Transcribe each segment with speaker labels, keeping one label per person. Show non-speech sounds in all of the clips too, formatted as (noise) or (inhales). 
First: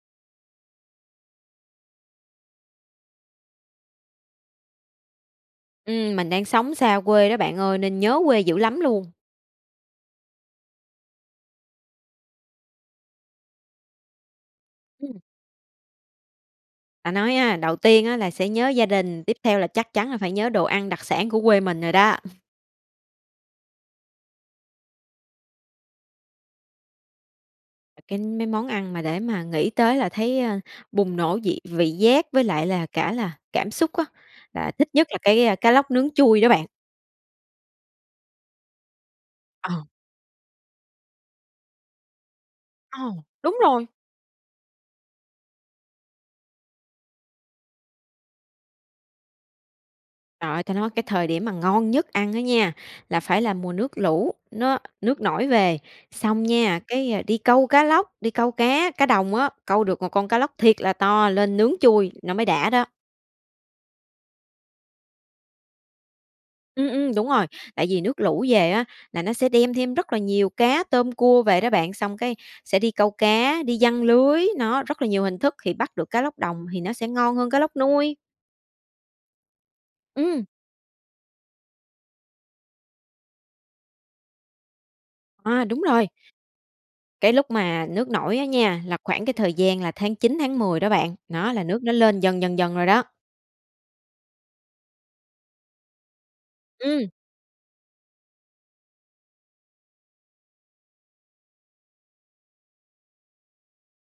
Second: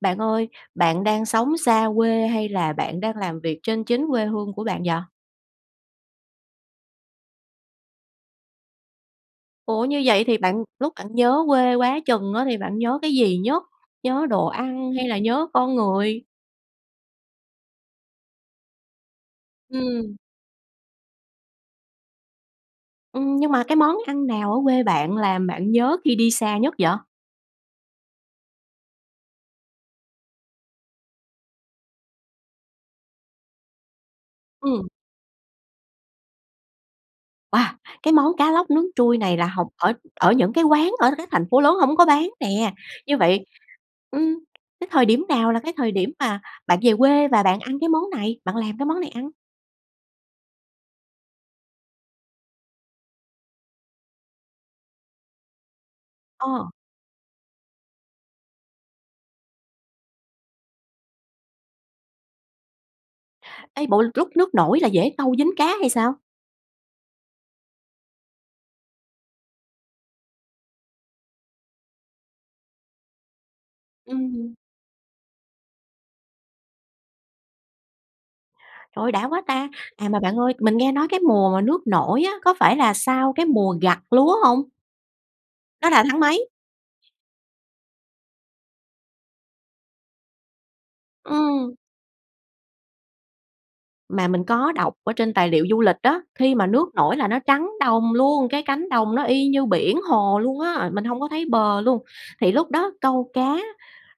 Speaker 1: Bạn ơi, bạn đang sống xa quê hay là bạn đang làm việc trên chính quê hương của bạn vậy?
Speaker 2: Ừm, mình đang sống xa quê đó bạn ơi, nên nhớ quê dữ lắm luôn!
Speaker 1: Ủa, như vậy thì bạn lúc bạn nhớ quê quá chừng á, thì bạn nhớ cái gì nhất? Nhớ đồ ăn hay là
Speaker 2: Ừm.
Speaker 1: nhớ con người?
Speaker 2: Ta nói a, đầu tiên á là sẽ nhớ gia đình, tiếp theo là chắc chắn
Speaker 1: Ừm.
Speaker 2: là phải nhớ đồ ăn đặc sản của quê mình rồi đó. (chuckles)
Speaker 1: Ừm, nhưng mà cái món ăn nào ở quê bạn làm bạn nhớ khi đi xa nhất vậy?
Speaker 2: À, cái mấy món ăn mà để mà nghĩ tới là thấy, ơ, bùng nổ dị vị giác với lại là cả là cảm xúc á, là
Speaker 1: Ừm.
Speaker 2: thích nhất là cái, a, cá lóc nướng trui đó bạn.
Speaker 1: Wow! Cái món cá lóc nướng trui này là học
Speaker 2: Ờ.
Speaker 1: ở ở những cái quán ở các thành phố lớn hổng có bán nè.
Speaker 2: Ờ,
Speaker 1: Như vậy,
Speaker 2: đúng rồi!
Speaker 1: ưm, cái thời điểm nào là cái thời điểm mà bạn về quê và bạn ăn cái món này, bạn làm cái món này ăn?
Speaker 2: Trời ơi, ta nói cái thời điểm mà ngon nhất ăn á nha, là phải là mùa nước lũ, nó nước nổi về. Xong
Speaker 1: Ờ.
Speaker 2: nha, cái, ờ, đi câu cá lóc, đi câu cá cá đồng á, câu được một con cá lóc thiệt là to lên nướng trui, nó mới đã đó.
Speaker 1: Ê, bộ lúc nước nổi là dễ câu dính cá hay sao?
Speaker 2: Ừm, ừm, đúng rồi, tại vì nước lũ về á, là nó sẽ đem thêm rất là nhiều cá, tôm, cua về đó bạn, xong cái sẽ đi câu cá, đi giăng lưới.
Speaker 1: Ừm.
Speaker 2: Nó rất là nhiều hình thức, thì bắt được cá lóc đồng thì nó sẽ ngon hơn cá lóc nuôi.
Speaker 1: Trời ơi, đã quá ta! À, mà bạn
Speaker 2: Ừm.
Speaker 1: ơi, mình nghe nói cái mùa mà nước nổi á, có phải là sau cái mùa gặt lúa hông?
Speaker 2: À, đúng
Speaker 1: Nó là
Speaker 2: rồi.
Speaker 1: tháng mấy?
Speaker 2: Cái lúc mà nước nổi á nha, là khoảng cái thời gian là tháng 9, tháng 10 đó bạn. Đó là
Speaker 1: Ừm.
Speaker 2: nước nó lên dần dần dần rồi đó.
Speaker 1: Mà mình có đọc ở trên tài liệu du lịch á, khi mà nước
Speaker 2: Ừm.
Speaker 1: nổi là nó trắng đồng luôn, cái cánh đồng nó y như biển hồ luôn á, mình hông có thấy bờ luôn. Thì lúc đó câu cá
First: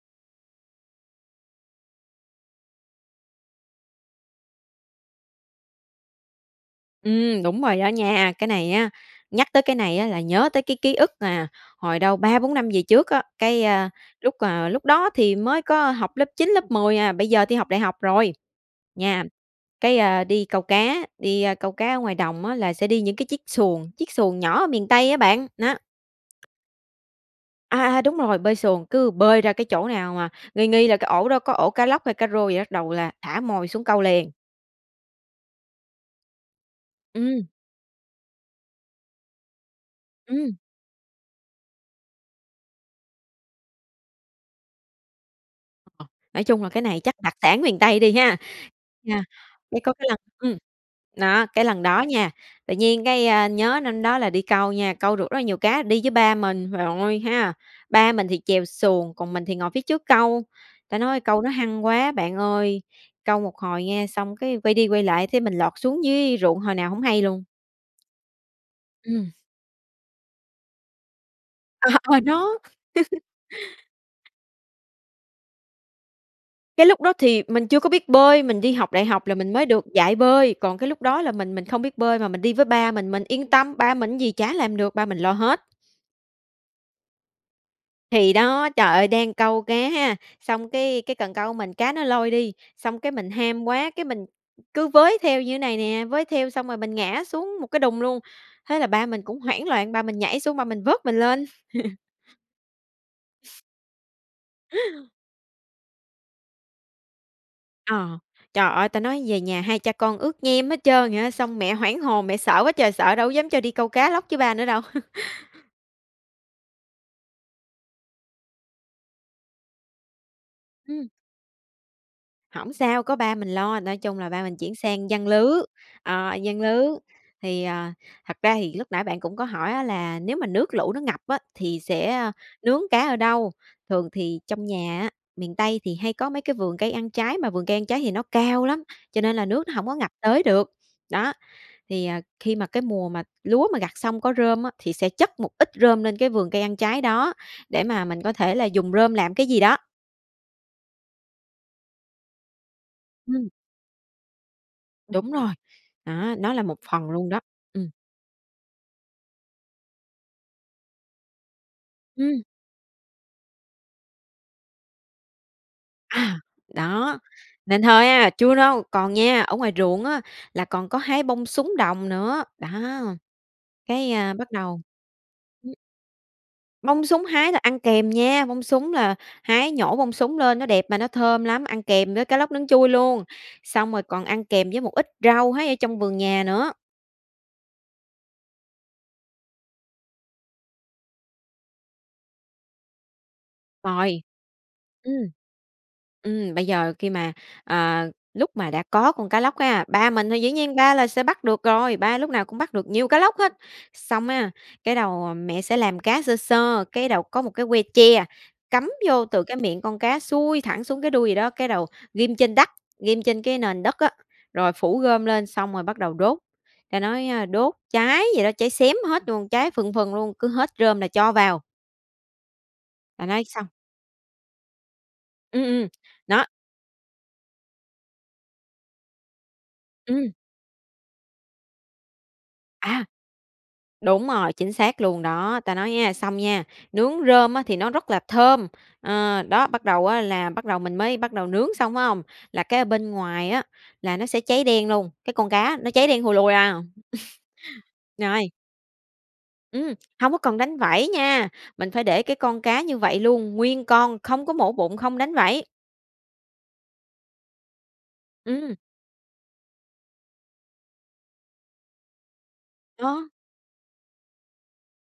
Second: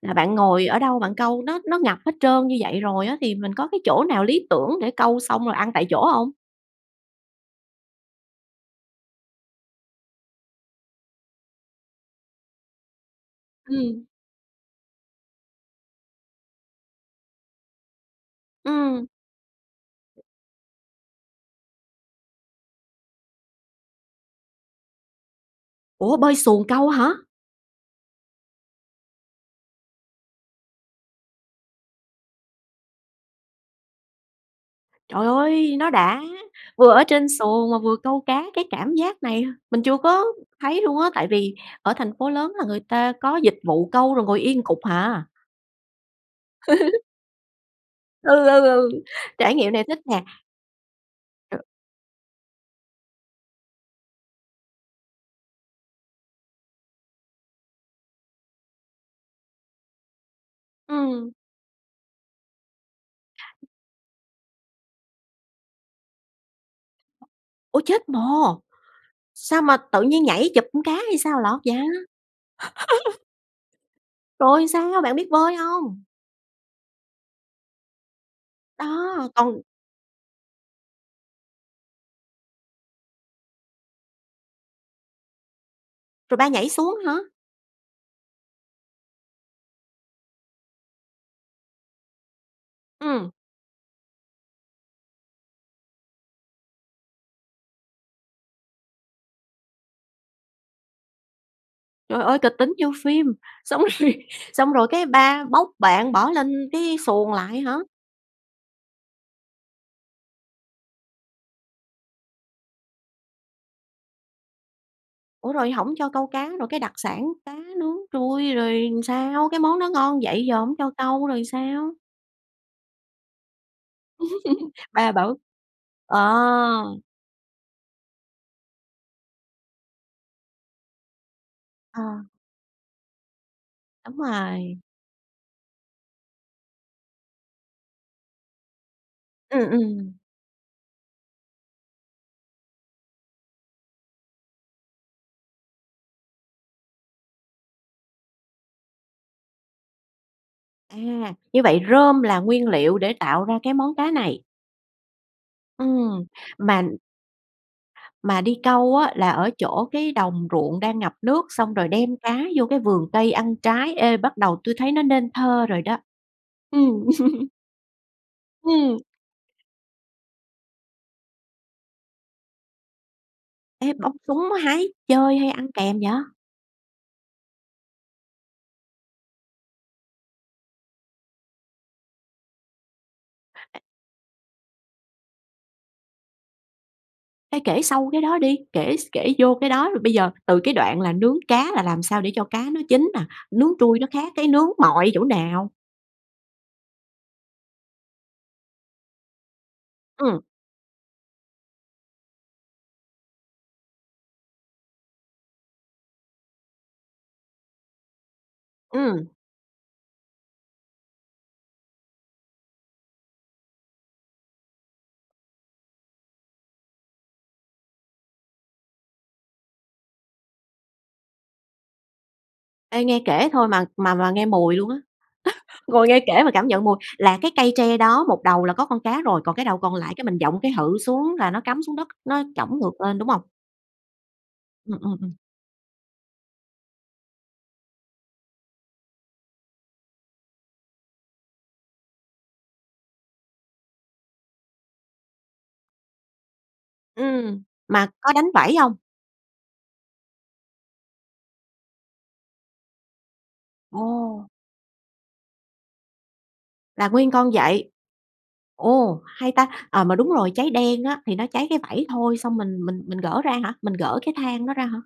Speaker 1: là bạn ngồi ở đâu bạn câu? Nó nó ngập hết trơn như vậy rồi á, thì mình có cái chỗ nào lý tưởng để câu xong rồi ăn tại chỗ hông?
Speaker 2: Ừm, đúng rồi đó nha. Cái này á, nhắc tới cái này á là nhớ tới cái ký ức, à, hồi đâu, 3-4 năm về trước á, cái, ơ,
Speaker 1: Ừm.
Speaker 2: lúc, ờ, lúc đó thì mới có học lớp 9, lớp 10 à, bây giờ thì học đại học rồi,
Speaker 1: Ừm.
Speaker 2: nham. Cái, a, đi câu cá, đi, a, câu cá ở ngoài đồng á, là sẽ đi những cái chiếc xuồng, chiếc xuồng nhỏ ở miền Tây á bạn, đó.
Speaker 1: Ủa, bơi xuồng câu hả?
Speaker 2: À, à, đúng rồi, bơi xuồng. Cứ bơi ra cái chỗ nào mà nghi nghi là cái ổ đó có ổ cá lóc hay cá rô gì đó bắt đầu là thả mồi xuống câu liền.
Speaker 1: Trời ơi, nó đã! Vừa ở trên
Speaker 2: Ừm.
Speaker 1: xuồng mà vừa câu cá cái cảm giác này mình chưa có
Speaker 2: Ừm.
Speaker 1: thấy luôn á, tại vì ở thành phố lớn là người ta có dịch vụ câu rồi ngồi yên cục hà.
Speaker 2: Nói chung là cái này
Speaker 1: (laughs)
Speaker 2: chắc đặc sản miền Tây đi ha.
Speaker 1: Ừ, ừ, ừ,
Speaker 2: À,
Speaker 1: trải nghiệm
Speaker 2: với
Speaker 1: này
Speaker 2: có
Speaker 1: thích
Speaker 2: cái lần
Speaker 1: nè.
Speaker 2: ừm, nó,
Speaker 1: (unintelligible)
Speaker 2: cái lần đó nha, tự nhiên cái, a, nhớ năm đó là đi câu nha, câu được rất là nhiều cá, đi với ba mình. Trời ơi ha, ba mình thì chèo xuồng, còn mình thì ngồi phía trước câu. Ta nói
Speaker 1: Ừm.
Speaker 2: câu nó hăng quá bạn ơi, câu một hồi nghe, xong cái quay đi quay lại thấy mình lọt xuống dưới ruộng hồi nào hổng hay luôn.
Speaker 1: Ôi, chết mồ!
Speaker 2: Ừm.
Speaker 1: Sao mà tự nhiên nhảy chụp con cá hay sao à lọt vậy?
Speaker 2: À, à đó.
Speaker 1: (laughs)
Speaker 2: (laughs)
Speaker 1: Rồi sao, bạn biết bơi hông?
Speaker 2: Cái lúc đó thì mình chưa có biết bơi. Mình đi học đại học
Speaker 1: Đó,
Speaker 2: là mình
Speaker 1: còn
Speaker 2: mới được dạy bơi, còn cái lúc đó là mình mình không biết bơi mà mình đi với ba mình, mình yên tâm. Ba mình cái gì chả làm được, ba mình lo hết.
Speaker 1: Rồi ba nhảy xuống hả?
Speaker 2: Thì đó! Trời ơi, đang câu cá ha, xong cái cái cần câu của mình, cá nó lôi đi, xong cái
Speaker 1: Ừm.
Speaker 2: mình ham quá, cái mình cứ với theo như này nè, với theo xong rồi mình ngã xuống một cái đùng luôn. Thế là ba mình cũng hoảng loạn, ba mình nhảy xuống, ba mình vớt mình lên. (laughs)
Speaker 1: Trời ơi kịch tính như phim. Xong rồi, xong rồi cái
Speaker 2: (inhales)
Speaker 1: ba bốc bạn bỏ lên cái xuồng lại hả?
Speaker 2: Ờ. Trời ơi, ta nói về nhà hai cha con ướt nhem hết trơn vậy á. Xong mẹ hoảng hồn, mẹ sợ quá trời sợ, đâu dám cho đi câu cá lóc với ba nữa đâu.
Speaker 1: Ủa rồi
Speaker 2: (laughs)
Speaker 1: hổng cho câu cá, rồi cái đặc sản cá nướng trui rồi sao? Cái món đó ngon vậy giờ hổng cho
Speaker 2: Ừm.
Speaker 1: câu rồi sao?
Speaker 2: Hổng sao, có ba mình lo, nói chung là ba mình chuyển
Speaker 1: (laughs)
Speaker 2: sang
Speaker 1: Ba
Speaker 2: giăng
Speaker 1: bảo
Speaker 2: lưới,
Speaker 1: ờ.
Speaker 2: ờ, giăng lưới. Thì, ờ, thật ra thì lúc nãy bạn cũng có hỏi á là nếu mà nước lũ nó ngập á, thì sẽ,
Speaker 1: Ờ.
Speaker 2: ơ, nướng cá ở đâu? Thường
Speaker 1: Đúng
Speaker 2: thì trong
Speaker 1: rồi.
Speaker 2: nhà á, miền Tây thì hay có mấy cái vườn cây ăn trái, mà vườn cây ăn trái thì nó cao lắm, cho nên là nước
Speaker 1: Ừm,
Speaker 2: nó hổng có ngập
Speaker 1: ừm.
Speaker 2: tới được. Đó, thì, ờ, khi mà cái mùa mà lúa mà gặt xong có rơm á, thì sẽ chất một ít rơm lên cái vườn cây ăn trái đó, để mà mình có thể là dùng rơm làm cái gì đó.
Speaker 1: À, như vậy rơm là nguyên liệu để tạo
Speaker 2: Ừm.
Speaker 1: ra cái món cá này.
Speaker 2: Đúng rồi.
Speaker 1: Ừm,
Speaker 2: Đó, nó là một
Speaker 1: mà
Speaker 2: phần luôn đó. Ừm.
Speaker 1: mà đi câu á, là ở chỗ cái đồng ruộng đang ngập nước, xong rồi đem cá
Speaker 2: Ừm.
Speaker 1: vô cái vườn cây ăn trái. Ê, bắt đầu tui thấy nó nên thơ rồi đó.
Speaker 2: À,
Speaker 1: Ừm
Speaker 2: đó. Nên thơ ha! Chưa đâu,
Speaker 1: Ừm.
Speaker 2: còn nha, ở ngoài ruộng á, là còn có hái bông súng đồng nữa, đó.
Speaker 1: Ê,
Speaker 2: Cái,
Speaker 1: bông
Speaker 2: ơ,
Speaker 1: súng
Speaker 2: bắt đầu
Speaker 1: hái chơi hay ăn
Speaker 2: ừm.
Speaker 1: kèm vậy?
Speaker 2: Bông súng hái là ăn kèm nha. Bông súng là hái, nhổ bông súng lên, nó đẹp mà nó thơm lắm, ăn kèm với cá lóc nướng trui luôn. Xong rồi còn ăn kèm với một ít rau hái ở trong vườn nhà nữa.
Speaker 1: Ê, kể sâu cái đó đi, kể s kể vô cái đó, rồi bây giờ từ cái đoạn là nướng cá là làm sao để cho cá nó chín nà? Nướng trui nó
Speaker 2: Rồi.
Speaker 1: khác cái nướng mọi
Speaker 2: Ừm.
Speaker 1: chỗ nào?
Speaker 2: Ừm, bây giờ khi mà, à, lúc mà đã có con cá lóc á, ba mình thì
Speaker 1: Ừm.
Speaker 2: dĩ nhiên ba là sẽ bắt được rồi, ba lúc nào cũng bắt được nhiều cá lóc hết. Xong á, cái đầu mẹ sẽ làm cá sơ sơ, cái đầu có một cái que tre, cắm vô
Speaker 1: Ừm.
Speaker 2: từ cái miệng con cá xuôi thẳng xuống cái đuôi vậy đó. Cái đầu ghim trên đắt, ghim trên cái nền đất á, rồi phủ rơm lên, xong rồi bắt đầu đốt. Ta nói ha, đốt cháy vậy đó, cháy xém hết luôn, cháy phừng phừng luôn, cứ hết rơm là cho vào.
Speaker 1: Ê nghe
Speaker 2: Ta nói
Speaker 1: kể
Speaker 2: xong
Speaker 1: thôi mà mà mà nghe mùi luôn á,
Speaker 2: Ừm,
Speaker 1: (laughs)
Speaker 2: ừm,
Speaker 1: ngồi nghe kể
Speaker 2: đó.
Speaker 1: mà cảm nhận mùi là cái cây tre đó, một đầu là có con cá rồi, còn cái đầu còn lại cái
Speaker 2: Ừm.
Speaker 1: mình dộng cái hự xuống là nó cắm xuống đất, nó chổng ngược
Speaker 2: À!
Speaker 1: lên, đúng hông?
Speaker 2: Đúng rồi, chính
Speaker 1: Ừ,
Speaker 2: xác
Speaker 1: ừm,
Speaker 2: luôn
Speaker 1: ừm.
Speaker 2: đó. Ta nói nha, xong nha, nướng rơm á thì nó rất là thơm, ờ, đó, bắt đầu á là bắt đầu mình mới bắt đầu nướng xong, phải hông? Là cái ở bên ngoài á, là nó sẽ cháy đen luôn cái con cá nó cháy đen thùi lùi à,
Speaker 1: Ừm,
Speaker 2: (chuckles)
Speaker 1: mà có đánh
Speaker 2: rồi
Speaker 1: vảy hông?
Speaker 2: Ừm, hông có cần đánh vảy nha, mình phải để cái con cá như vậy luôn, nguyên con,
Speaker 1: Ồ!
Speaker 2: không có mổ bụng, không đánh vảy.
Speaker 1: Là nguyên con vậy.
Speaker 2: Ừm.
Speaker 1: Ồ, hay ta! Ờ, mà đúng rồi, cháy đen á, thì nó cháy cái vảy thôi, xong mình mình mình
Speaker 2: Đó.
Speaker 1: gỡ ra hả, mình gỡ cái than nó ra hả?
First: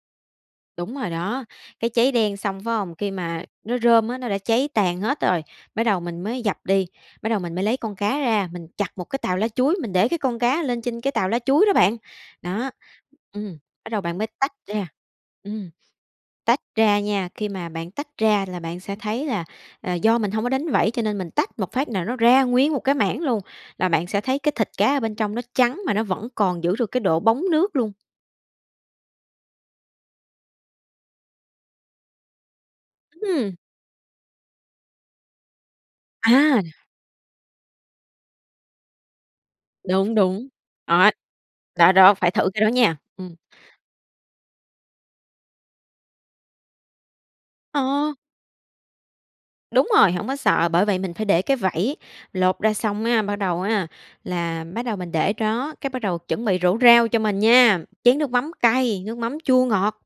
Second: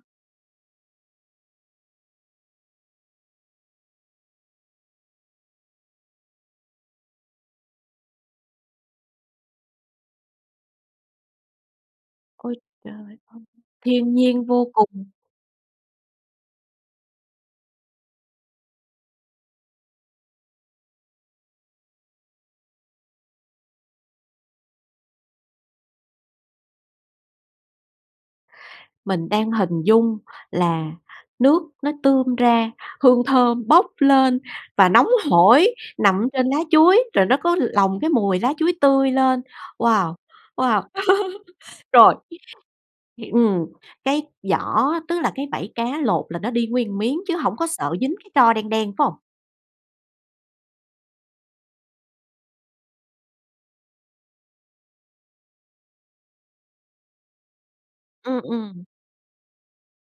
Speaker 2: Đúng rồi đó. Cái cháy đen xong, phải hông? Khi mà nó rơm á, nó đã cháy tàn hết rồi, bắt đầu mình mới dập đi, bắt đầu mình mới lấy con cá ra, mình chặt một cái tàu lá chuối, mình để cái con cá lên trên cái tàu lá chuối đó bạn.
Speaker 1: Ôi
Speaker 2: Đó,
Speaker 1: trời ơi,
Speaker 2: ừm, bắt đầu
Speaker 1: thiên
Speaker 2: bạn mới
Speaker 1: nhiên
Speaker 2: tách
Speaker 1: vô
Speaker 2: ra,
Speaker 1: cùng!
Speaker 2: ừm tách ra nha, khi mà bạn tách ra là bạn sẽ thấy là, à, do mình hông có đánh vảy, cho nên mình tách một phát nà nó ra nguyên một cái mảng luôn, là bạn sẽ thấy cái thịt cá ở bên trong nó trắng mà nó vẫn còn giữ được cái độ bóng nước luôn.
Speaker 1: Mình đang hình dung là nước nó tươm ra, hương
Speaker 2: Ừm.
Speaker 1: thơm bốc lên và nóng hổi, nằm ở trên lá
Speaker 2: À!
Speaker 1: chuối, rồi nó có lồng cái mùi lá chuối tươi lên. Wow,
Speaker 2: Đúng, đúng.
Speaker 1: wow!
Speaker 2: Đó,
Speaker 1: (laughs)
Speaker 2: đó, đó,
Speaker 1: Rồi,
Speaker 2: phải thử cái đó nha.
Speaker 1: hiểu
Speaker 2: Ừm.
Speaker 1: ừm, cái vỏ tức là cái vảy cá lột là nó đi nguyên miếng chứ hổng có sợ
Speaker 2: Ờ.
Speaker 1: dính cái tro đen đen, phải hông?
Speaker 2: Đúng rồi, hổng có sợ, bởi vậy mình phải để cái vẩy, lột ra xong á, bắt đầu á, là bắt đầu mình để đó, cái bắt đầu chuẩn bị rổ rau cho mình nha, chén nước
Speaker 1: Ừm,
Speaker 2: mắm
Speaker 1: ừm.
Speaker 2: cay, nước mắm chua ngọt.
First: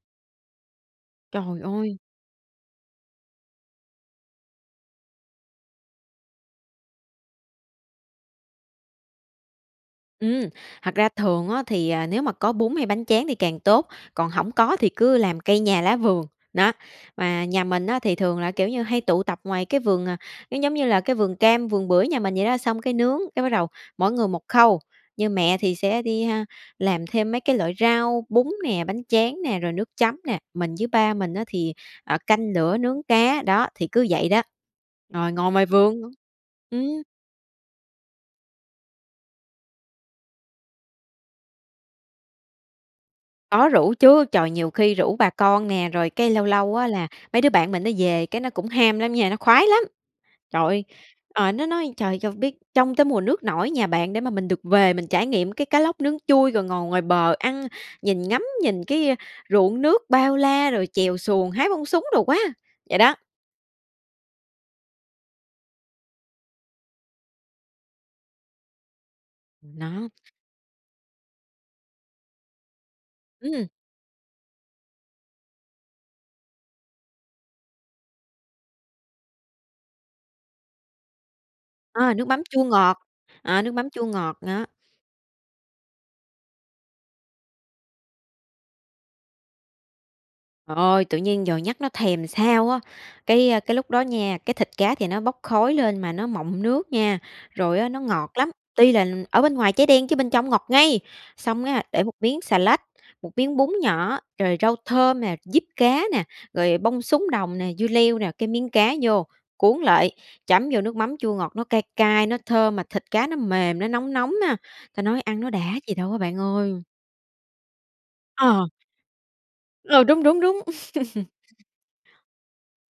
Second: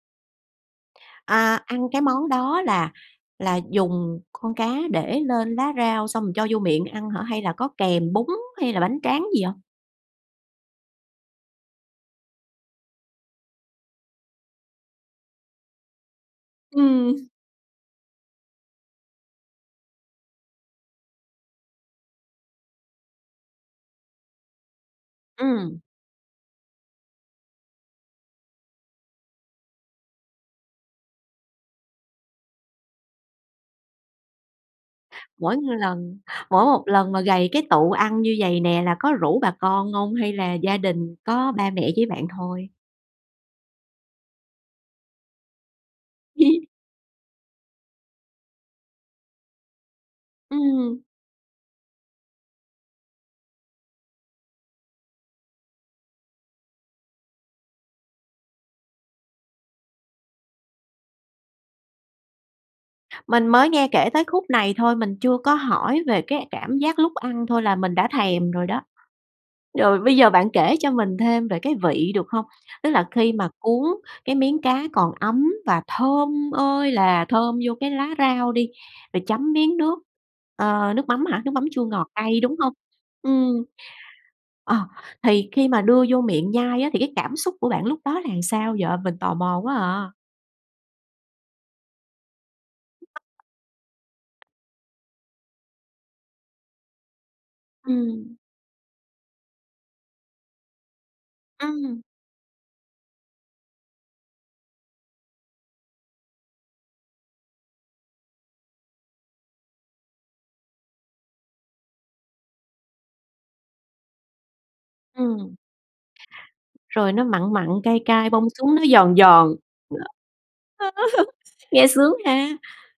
Speaker 2: Trời
Speaker 1: À, ăn
Speaker 2: ơi!
Speaker 1: cái món đó là là dùng con cá để lên lá rau xong rồi cho vô miệng ăn hả? Hay là có kèm bún hay là bánh tráng gì hông?
Speaker 2: Ừm, thật ra thường á thì, à, nếu mà có bún hay bánh tráng thì càng tốt, còn hổng có thì cứ làm cây nhà lá vườn. Đó.
Speaker 1: Ừm.
Speaker 2: Mà nhà mình á thì thường là, kiểu như, hay tụ tập ngoài cái vườn à cái giống như là, cái vườn cam, vườn bưởi nhà mình vậy đó. Xong cái nướng, cái bắt đầu mỗi người 1 khâu, như mẹ thì
Speaker 1: Ừm.
Speaker 2: sẽ đi ha, làm thêm mấy cái loại rau, bún nè, bánh tráng nè, rồi nước chấm nè, mình với ba mình á thì, ờ, canh lửa nướng cá. Đó, thì cứ vậy đó, rồi ngồi
Speaker 1: Mỗi
Speaker 2: ngoài
Speaker 1: một
Speaker 2: vườn.
Speaker 1: lần mỗi 1
Speaker 2: Ừm.
Speaker 1: lần mà gầy cái tụ ăn như vầy nè là có rủ bà con hông hay là gia đình có ba mẹ với bạn thôi?
Speaker 2: Có rủ chứ. Trời, nhiều khi rủ bà con nè, rồi cái lâu
Speaker 1: (laughs)
Speaker 2: lâu á, là mấy đứa bạn mình nó về, cái nó cũng ham lắm nha, nó khoái lắm! Trời ơi,
Speaker 1: Ừm.
Speaker 2: ờ, nó nói: "Trời, cho biết trông tới mùa nước nổi nhà bạn để mà mình được về, mình trải nghiệm cái cá lóc nướng trui rồi ngồi ngoài bờ ăn, nhìn ngắm, nhìn cái, a, ruộng nước bao la, rồi chèo xuồng, hái bông súng đồ quá!" Vậy đó.
Speaker 1: Mình mới nghe kể tới khúc này thôi. mình chưa có hỏi về cái cảm giác lúc ăn thôi là mình đã thèm rồi đó.
Speaker 2: Ừm,
Speaker 1: Rồi
Speaker 2: nó
Speaker 1: bây giờ bạn kể cho mình thêm về cái vị, được hông? Tức là khi mà
Speaker 2: Ừm.
Speaker 1: cuốn cái miếng cá còn ấm và thơm ơi là thơm vô cái lá rau đi, rồi chấm miếng nước, ờ, nước mắm hả, nước mắm chua ngọt
Speaker 2: Ờ, nước
Speaker 1: cay,
Speaker 2: mắm
Speaker 1: đúng
Speaker 2: chua
Speaker 1: hông?
Speaker 2: ngọt ờ,
Speaker 1: Ừm.
Speaker 2: nước mắm chua ngọt đó.
Speaker 1: Ờ, thì khi mà đưa vô miệng nhai á thì cái cảm xúc của bạn lúc đó là sao vậy? Mình tò mò quá à.
Speaker 2: Trời ơi, tự nhiên giờ nhắc nó thèm làm sao á!
Speaker 1: (unintelligible)
Speaker 2: Cái, ơ cái lúc đó nha, cái thịt cá thì nó bốc khói lên mà nó mọng nước nha, rồi á, nó ngọt
Speaker 1: Ừm.
Speaker 2: lắm. Tuy là ở bên ngoài cháy đen chứ bên trong ngọt ngay! Xong á,
Speaker 1: Ừm.
Speaker 2: để một miếng xà lách, một miếng bún nhỏ, rồi rau thơm nè, diếp cá nè, rồi bông súng đồng nè, dưa leo nè, cái miếng cá vô, cuốn lại, chấm vô nước mắm chua ngọt. Nó cay cay, nó thơm mà thịt cá nó mềm, nó nóng nóng ha. Ta nói ăn nó
Speaker 1: Ừm.
Speaker 2: đã gì đâu á bạn ơi!
Speaker 1: Rồi nó mặn mặn, cay cay, bông
Speaker 2: Ờ.
Speaker 1: súng nó giòn giòn. (unintelligible)
Speaker 2: Ừ, đúng, đúng, đúng. (laughs)
Speaker 1: (laughs) Nghe sướng ha.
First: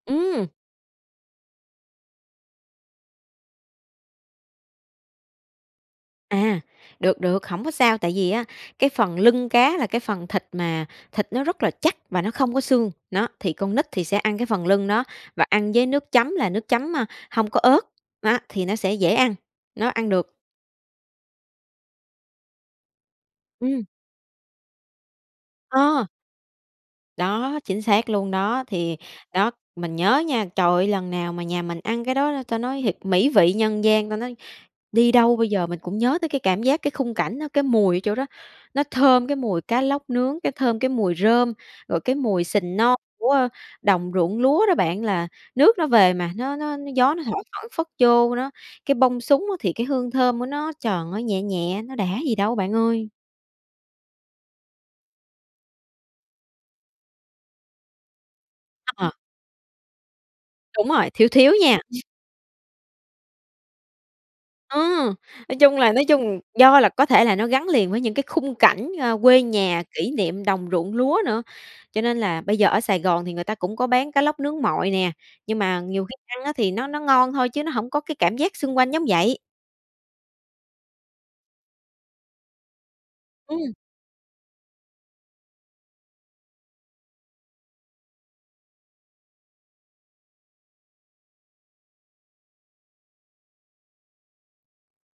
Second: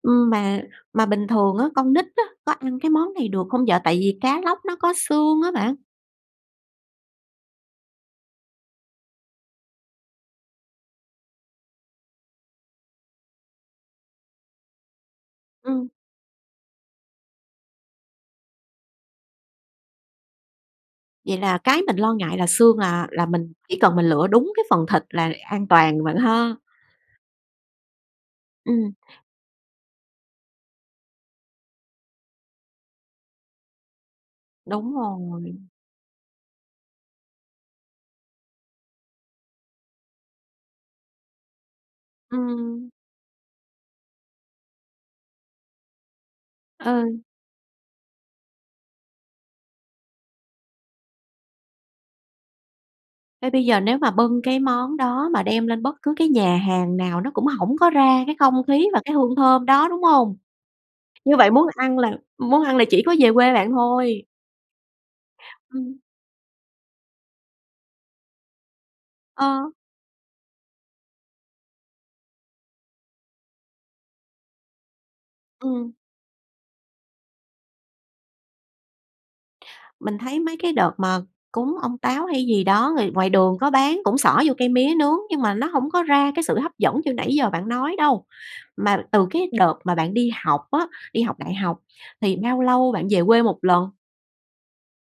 Speaker 1: Ừm,
Speaker 2: Ừm.
Speaker 1: mà mà bình thường á, con nít á, có ăn cái món này được hông vậy? Tại vì cá lóc nó có xương á bạn.
Speaker 2: À, được, được, hổng có sao, tại vì á, cái phần lưng cá là cái phần thịt mà thịt nó rất là chắc và nó không có xương. Đó, thì con nít thì sẽ ăn cái phần lưng đó và ăn với
Speaker 1: Ừm.
Speaker 2: nước chấm là nước chấm, ơ, hông có ớt. Đó, thì nó sẽ dễ ăn, nó ăn được.
Speaker 1: Vậy là cái mình lo ngại là xương là là mình chỉ
Speaker 2: Ừm.
Speaker 1: cần mình lựa đúng cái phần thịt là an toàn
Speaker 2: Ờ.
Speaker 1: bạn ha.
Speaker 2: Đó, chính xác luôn đó.
Speaker 1: Ừm.
Speaker 2: Thì đó, mình nhớ á nha, trời ơi lần nào mà nhà mình ăn cái đó ta nói thiệt "mỹ vị nhân gian". Ta nói,
Speaker 1: Đúng
Speaker 2: đi đâu bây
Speaker 1: rồi.
Speaker 2: giờ mình cũng nhớ tới cái cảm giác, cái khung cảnh đó, cái mùi ở chỗ đó, nó thơm cái mùi cá lóc nướng, cái thơm cái mùi rơm, rồi cái mùi sình
Speaker 1: Ừm.
Speaker 2: non của, ơ, đồng ruộng lúa đó bạn là nước nó về mà nó nó
Speaker 1: Ờ.
Speaker 2: nó gió nó thổi phảng phất vô đó. Cái bông súng á, thì cái hương thơm của nó tròn nó nhẹ nhẹ, nó đã gì đâu bạn ơi!
Speaker 1: Thế bây giờ nếu mà bưng cái món đó mà đem lên bất cứ cái nhà hàng nào nó cũng hổng có ra cái không khí
Speaker 2: (unintelligible)
Speaker 1: và
Speaker 2: Ờ.
Speaker 1: cái hương thơm đó, đúng hông?
Speaker 2: Đúng rồi, thiếu
Speaker 1: Như vậy
Speaker 2: thiếu
Speaker 1: muốn
Speaker 2: nha.
Speaker 1: ăn là muốn ăn là chỉ có về quê bạn thôi.
Speaker 2: Ờ! Nói chung là
Speaker 1: Ừm.
Speaker 2: nói chung do là có thể là nó gắn liền với những cái khung cảnh, à, quê
Speaker 1: Ờ.
Speaker 2: nhà, kỷ niệm đồng ruộng lúa nữa. Cho nên là bây giờ ở Sài Gòn thì người ta cũng có bán cá lóc nướng mọi nè, nhưng mà
Speaker 1: Ừm.
Speaker 2: nhiều khi ăn á thì nó nó ngon thôi chứ nó hổng có cái cảm giác xung quanh giống vậy.
Speaker 1: Mình thấy mấy cái đợt mà cúng ông Táo hay gì đó, người ngoài đường có
Speaker 2: Ừm.
Speaker 1: bán cũng xỏ vô cây mía nướng, nhưng mà nó hông có ra cái sự hấp dẫn như nãy giờ bạn nói đâu. Mà từ cái đợt mà bạn đi học á, đi học đại học thì bao lâu bạn về quê một lần?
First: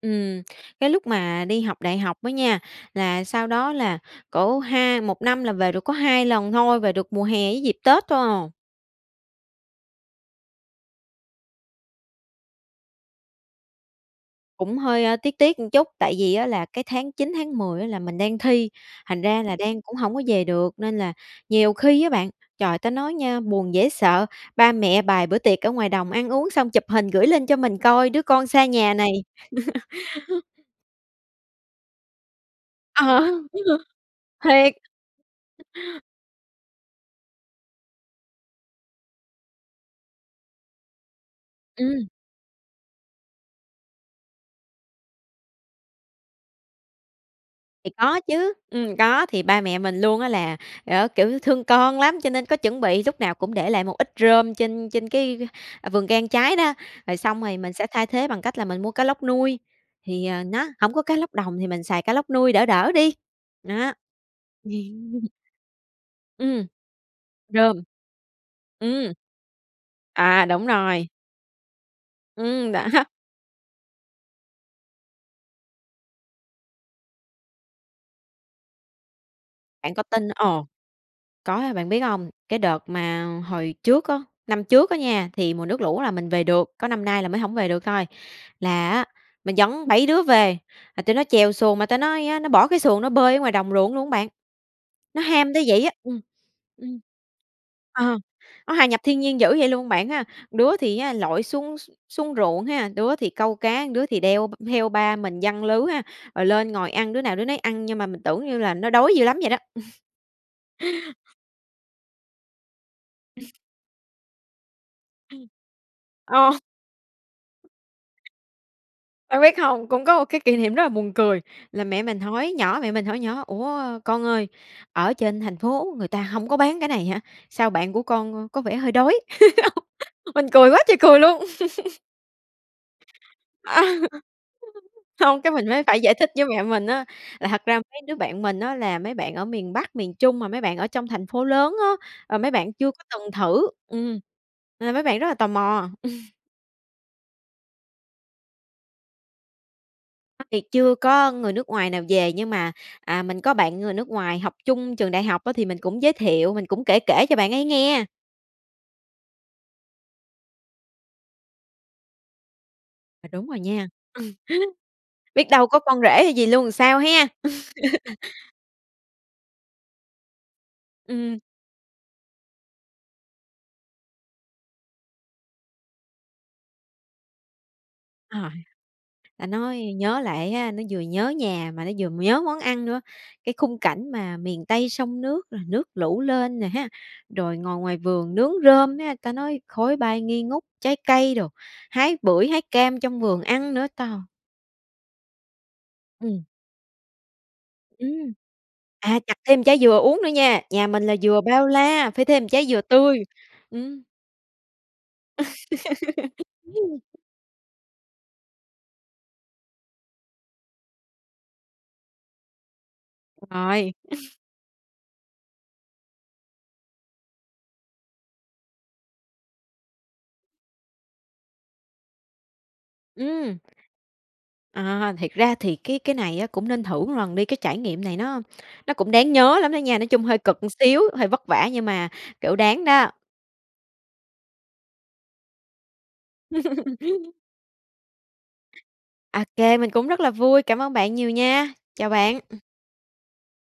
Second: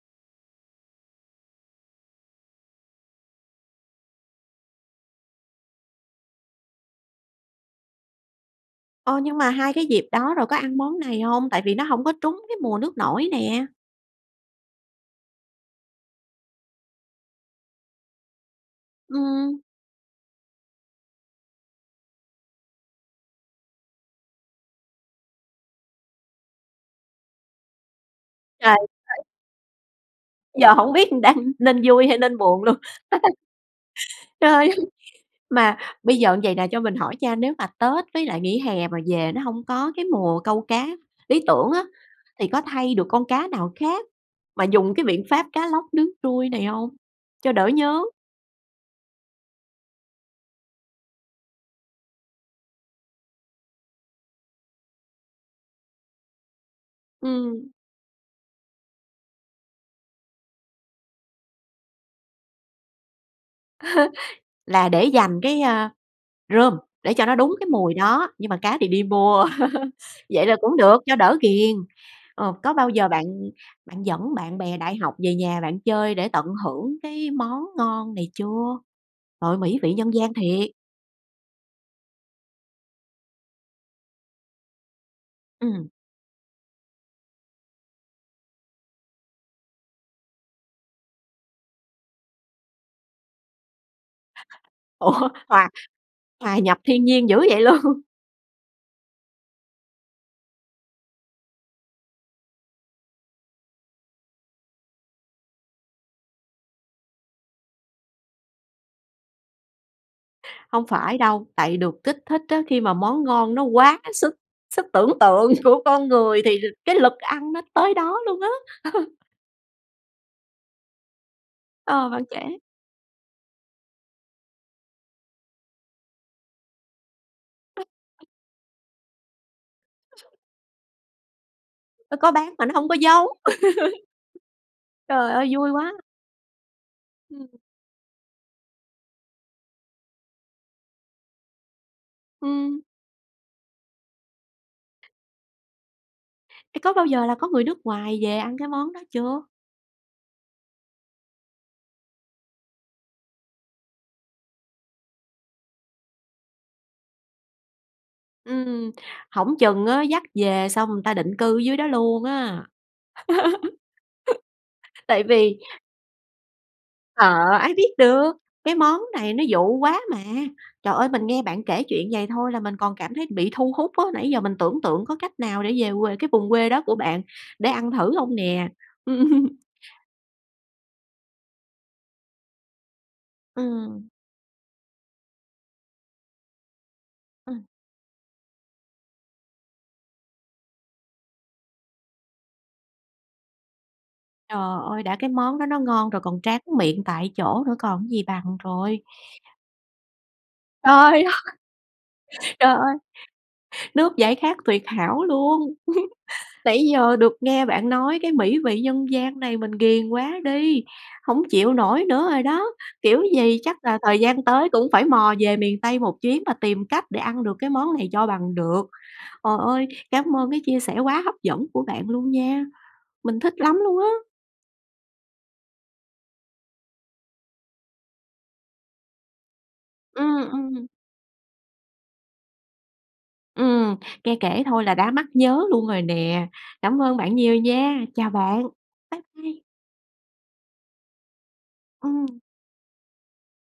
Speaker 2: Ừm, cái lúc mà đi học đại học á nha, là sau đó là cỡ ha một năm là về được có 2 lần thôi, về được mùa hè với dịp Tết thôi à.
Speaker 1: Ơ, nhưng mà hai cái dịp đó rồi có ăn món này hông? Tại vì nó hổng có trúng cái mùa nước nổi nè.
Speaker 2: Cũng hơi tiếc tiếc một chút, tại vì á là cái tháng 9, tháng 10 á là mình đang thi, thành ra là
Speaker 1: Ừm.
Speaker 2: đang cũng hổng có về được. Nên là nhiều khi á bạn, trời, ta nói nha, buồn dễ sợ, ba mẹ bày bữa tiệc ở ngoài đồng ăn uống xong chụp hình gửi lên cho mình coi đứa con xa
Speaker 1: Trời
Speaker 2: nhà này.
Speaker 1: (unintelligible)
Speaker 2: (laughs)
Speaker 1: Giờ hổng biết đang nên vui hay nên buồn luôn.
Speaker 2: Ờ.
Speaker 1: (laughs) Trời ơi!
Speaker 2: Thiệt!
Speaker 1: Mà bây giờ như vầy nè, cho mình hỏi nha, nếu mà Tết với lại nghỉ hè mà về nó hông có cái mùa câu cá lý tưởng á,
Speaker 2: Ừm.
Speaker 1: thì có thay được con cá nào khác mà dùng cái biện pháp cá lóc nướng trui này hông, cho đỡ
Speaker 2: Thì
Speaker 1: nhớ?
Speaker 2: có chứ. Ừm, có. Thì ba mẹ mình luôn á là, kiểu, thương con lắm, cho nên có chuẩn bị lúc nào cũng để lại một ít rơm trên trên cái vườn cây ăn trái đó. Rồi xong rồi
Speaker 1: Ừm.
Speaker 2: mình sẽ thay thế bằng cách là mình mua cá lóc nuôi, thì, ờ, nó hổng có cá lóc đồng thì mình xài cá lóc nuôi đỡ đỡ đi. Đó.
Speaker 1: (laughs) Là để
Speaker 2: (laughs)
Speaker 1: dành cái, ơ,
Speaker 2: Ừm.
Speaker 1: rơm, để cho nó đúng cái
Speaker 2: Rơm.
Speaker 1: mùi đó, nhưng mà cá thì đi
Speaker 2: Ừm.
Speaker 1: mua. (laughs) Vậy
Speaker 2: À,
Speaker 1: là
Speaker 2: đúng
Speaker 1: cũng được,
Speaker 2: rồi.
Speaker 1: cho đỡ ghiền. Ờ,
Speaker 2: Ừm,
Speaker 1: có
Speaker 2: đó.
Speaker 1: bao giờ bạn bạn dẫn bạn bè đại học về nhà bạn chơi để tận hưởng cái món ngon này chưa? Trời ơi, mỹ vị
Speaker 2: Bạn có
Speaker 1: nhân
Speaker 2: tin
Speaker 1: gian
Speaker 2: ồ!
Speaker 1: thiệt!
Speaker 2: Có, bạn biết hông? Cái đợt mà hồi trước á, năm trước á nha, thì mùa nước
Speaker 1: Ừm.
Speaker 2: lũ là mình về được, có năm nay là mới hổng về được thôi. Là á, mình dẫn 7 đứa về, mà tụi nó chèo xuồng mà ta nói á, nó bỏ cái xuồng nó bơi ở ngoài đồng ruộng luôn á bạn. Nó
Speaker 1: Ủa,
Speaker 2: ham tới
Speaker 1: hòa
Speaker 2: vậy á ừm,
Speaker 1: hòa nhập
Speaker 2: ừm.
Speaker 1: thiên nhiên dữ vậy luôn?
Speaker 2: Ờ, nó hòa nhập thiên nhiên dữ vậy luôn bạn ha. Đứa thì á, lội xuống x xuống ruộng ha, đứa thì câu cá, đứa thì đeo v theo ba mình giăng lưới ha. Rồi lên ngồi ăn đứa nào đứa nấy ăn nhưng mà mình tưởng như là nó đói dữ lắm vậy đó.
Speaker 1: Hông
Speaker 2: (laughs)
Speaker 1: phải đâu, tại được kích thích á. Khi mà món ngon
Speaker 2: (laughs)
Speaker 1: nó quá sức sức tưởng
Speaker 2: Ừm.
Speaker 1: tượng của con người
Speaker 2: Ờ.
Speaker 1: thì cái lực ăn nó tới đó luôn á. (laughs)
Speaker 2: Bạn biết không? Cũng có một cái kỷ niệm rất là buồn cười, là mẹ
Speaker 1: Ờ,
Speaker 2: mình
Speaker 1: bạn
Speaker 2: hỏi
Speaker 1: kể.
Speaker 2: nhỏ mẹ mình hỏi nhỏ: "Ủa con ơi, ở trên thành phố người ta hông có bán cái này hả? Sao bạn của
Speaker 1: (unintelligible)
Speaker 2: con có vẻ hơi đói?" (giggles)
Speaker 1: (unintelligible)
Speaker 2: Mình cười quá trời cười luôn! (laughs)
Speaker 1: Nó có bán mà nó hổng có giống!
Speaker 2: (laughs)
Speaker 1: (laughs) Trời
Speaker 2: Không,
Speaker 1: ơi,
Speaker 2: cái mình
Speaker 1: vui
Speaker 2: mới
Speaker 1: quá!
Speaker 2: phải giải thích với mẹ mình á
Speaker 1: Ừm.
Speaker 2: là thật ra mấy đứa bạn mình á là mấy bạn ở miền Bắc, miền Trung mà mấy bạn ở trong thành phố lớn á, ờ, mấy bạn
Speaker 1: Ừm.
Speaker 2: chưa có từng thử ừm, nên là mấy bạn rất là tò mò.
Speaker 1: Ê, có bao giờ là có người nước ngoài về ăn cái món đó chưa?
Speaker 2: (unintelligible) việc chưa có người nước ngoài nào về, nhưng mà, à, mình có bạn người nước ngoài học chung trường đại học á, thì mình cũng giới thiệu, mình cũng kể kể cho bạn ấy nghe.
Speaker 1: Ừm, hổng chừng á dắt về xong người ta định cư ở dưới đó luôn á!
Speaker 2: À, đúng rồi nha.
Speaker 1: (laughs) Tại
Speaker 2: (laughs) Biết
Speaker 1: vì
Speaker 2: đâu có con rể hay gì luôn thì sao ha?
Speaker 1: Ờ, ai biết được,
Speaker 2: (laughs)
Speaker 1: cái món này nó dụ quá mà. Trời ơi, mình
Speaker 2: Ừm.
Speaker 1: nghe bạn kể chuyện vầy thôi là mình còn cảm thấy bị thu hút á, nãy giờ mình tưởng tượng có cách nào để về quê cái vùng quê đó của bạn để ăn thử hông
Speaker 2: Trời,
Speaker 1: nè?
Speaker 2: ta
Speaker 1: (laughs)
Speaker 2: nói nhớ lại á, nó vừa nhớ nhà mà nó vừa m nhớ món ăn nữa. Cái khung
Speaker 1: Ừm.
Speaker 2: cảnh mà miền Tây sông nước, rồi nước lũ lên nè ha, rồi
Speaker 1: Ừm.
Speaker 2: ngồi ngoài vườn nướng rơm ha, ta nói khói bay nghi ngút, trái cây đồ, hái bưởi, hái cam trong vườn ăn nữa, trời!
Speaker 1: Trời ơi, đã cái món đó nó ngon rồi còn
Speaker 2: Ừm.
Speaker 1: tráng miệng tại chỗ nữa còn cái gì
Speaker 2: Ừm.
Speaker 1: bằng trời!
Speaker 2: À, chặt thêm trái dừa uống nữa nha. Nhà mình là
Speaker 1: Trời ơi,
Speaker 2: dừa bao la, phải thêm một trái
Speaker 1: trời
Speaker 2: dừa
Speaker 1: ơi!
Speaker 2: tươi. Ừm.
Speaker 1: Nước giải khát tuyệt hảo luôn! (chuckles) Nãy
Speaker 2: (laughs)
Speaker 1: giờ được nghe bạn nói cái mỹ vị nhân gian này mình ghiền quá đi, hổng chịu nổi nữa rồi đó. Kiểu gì chắc
Speaker 2: Rồi.
Speaker 1: là thời
Speaker 2: (chuckles)
Speaker 1: gian tới cũng phải mò về miền Tây một chuyến mà tìm cách để ăn được cái món này cho bằng được. Hời ơi, cám ơn cái chia sẻ quá hấp dẫn của bạn luôn nha, mình thích
Speaker 2: Ừm.
Speaker 1: lắm luôn á!
Speaker 2: À, thiệt ra thì cái cái này á cũng nên thử một lần đi, cái trải nghiệm này nó nó cũng đáng nhớ lắm đó nha. Nói chung hơi
Speaker 1: Ừm,
Speaker 2: cực một
Speaker 1: ừm.
Speaker 2: xíu, hơi vất vả nhưng mà, kiểu, đáng đó.
Speaker 1: Ừm, nghe kể thôi là đã mắc nhớ luôn rồi nè. Cảm ơn
Speaker 2: (laughs)
Speaker 1: bạn nhiều nha. Chào bạn, bye bye.
Speaker 2: OK, mình cũng rất là vui. Cảm ơn bạn nhiều nha. Chào bạn.
Speaker 1: Ừm.
Speaker 2: Ừm.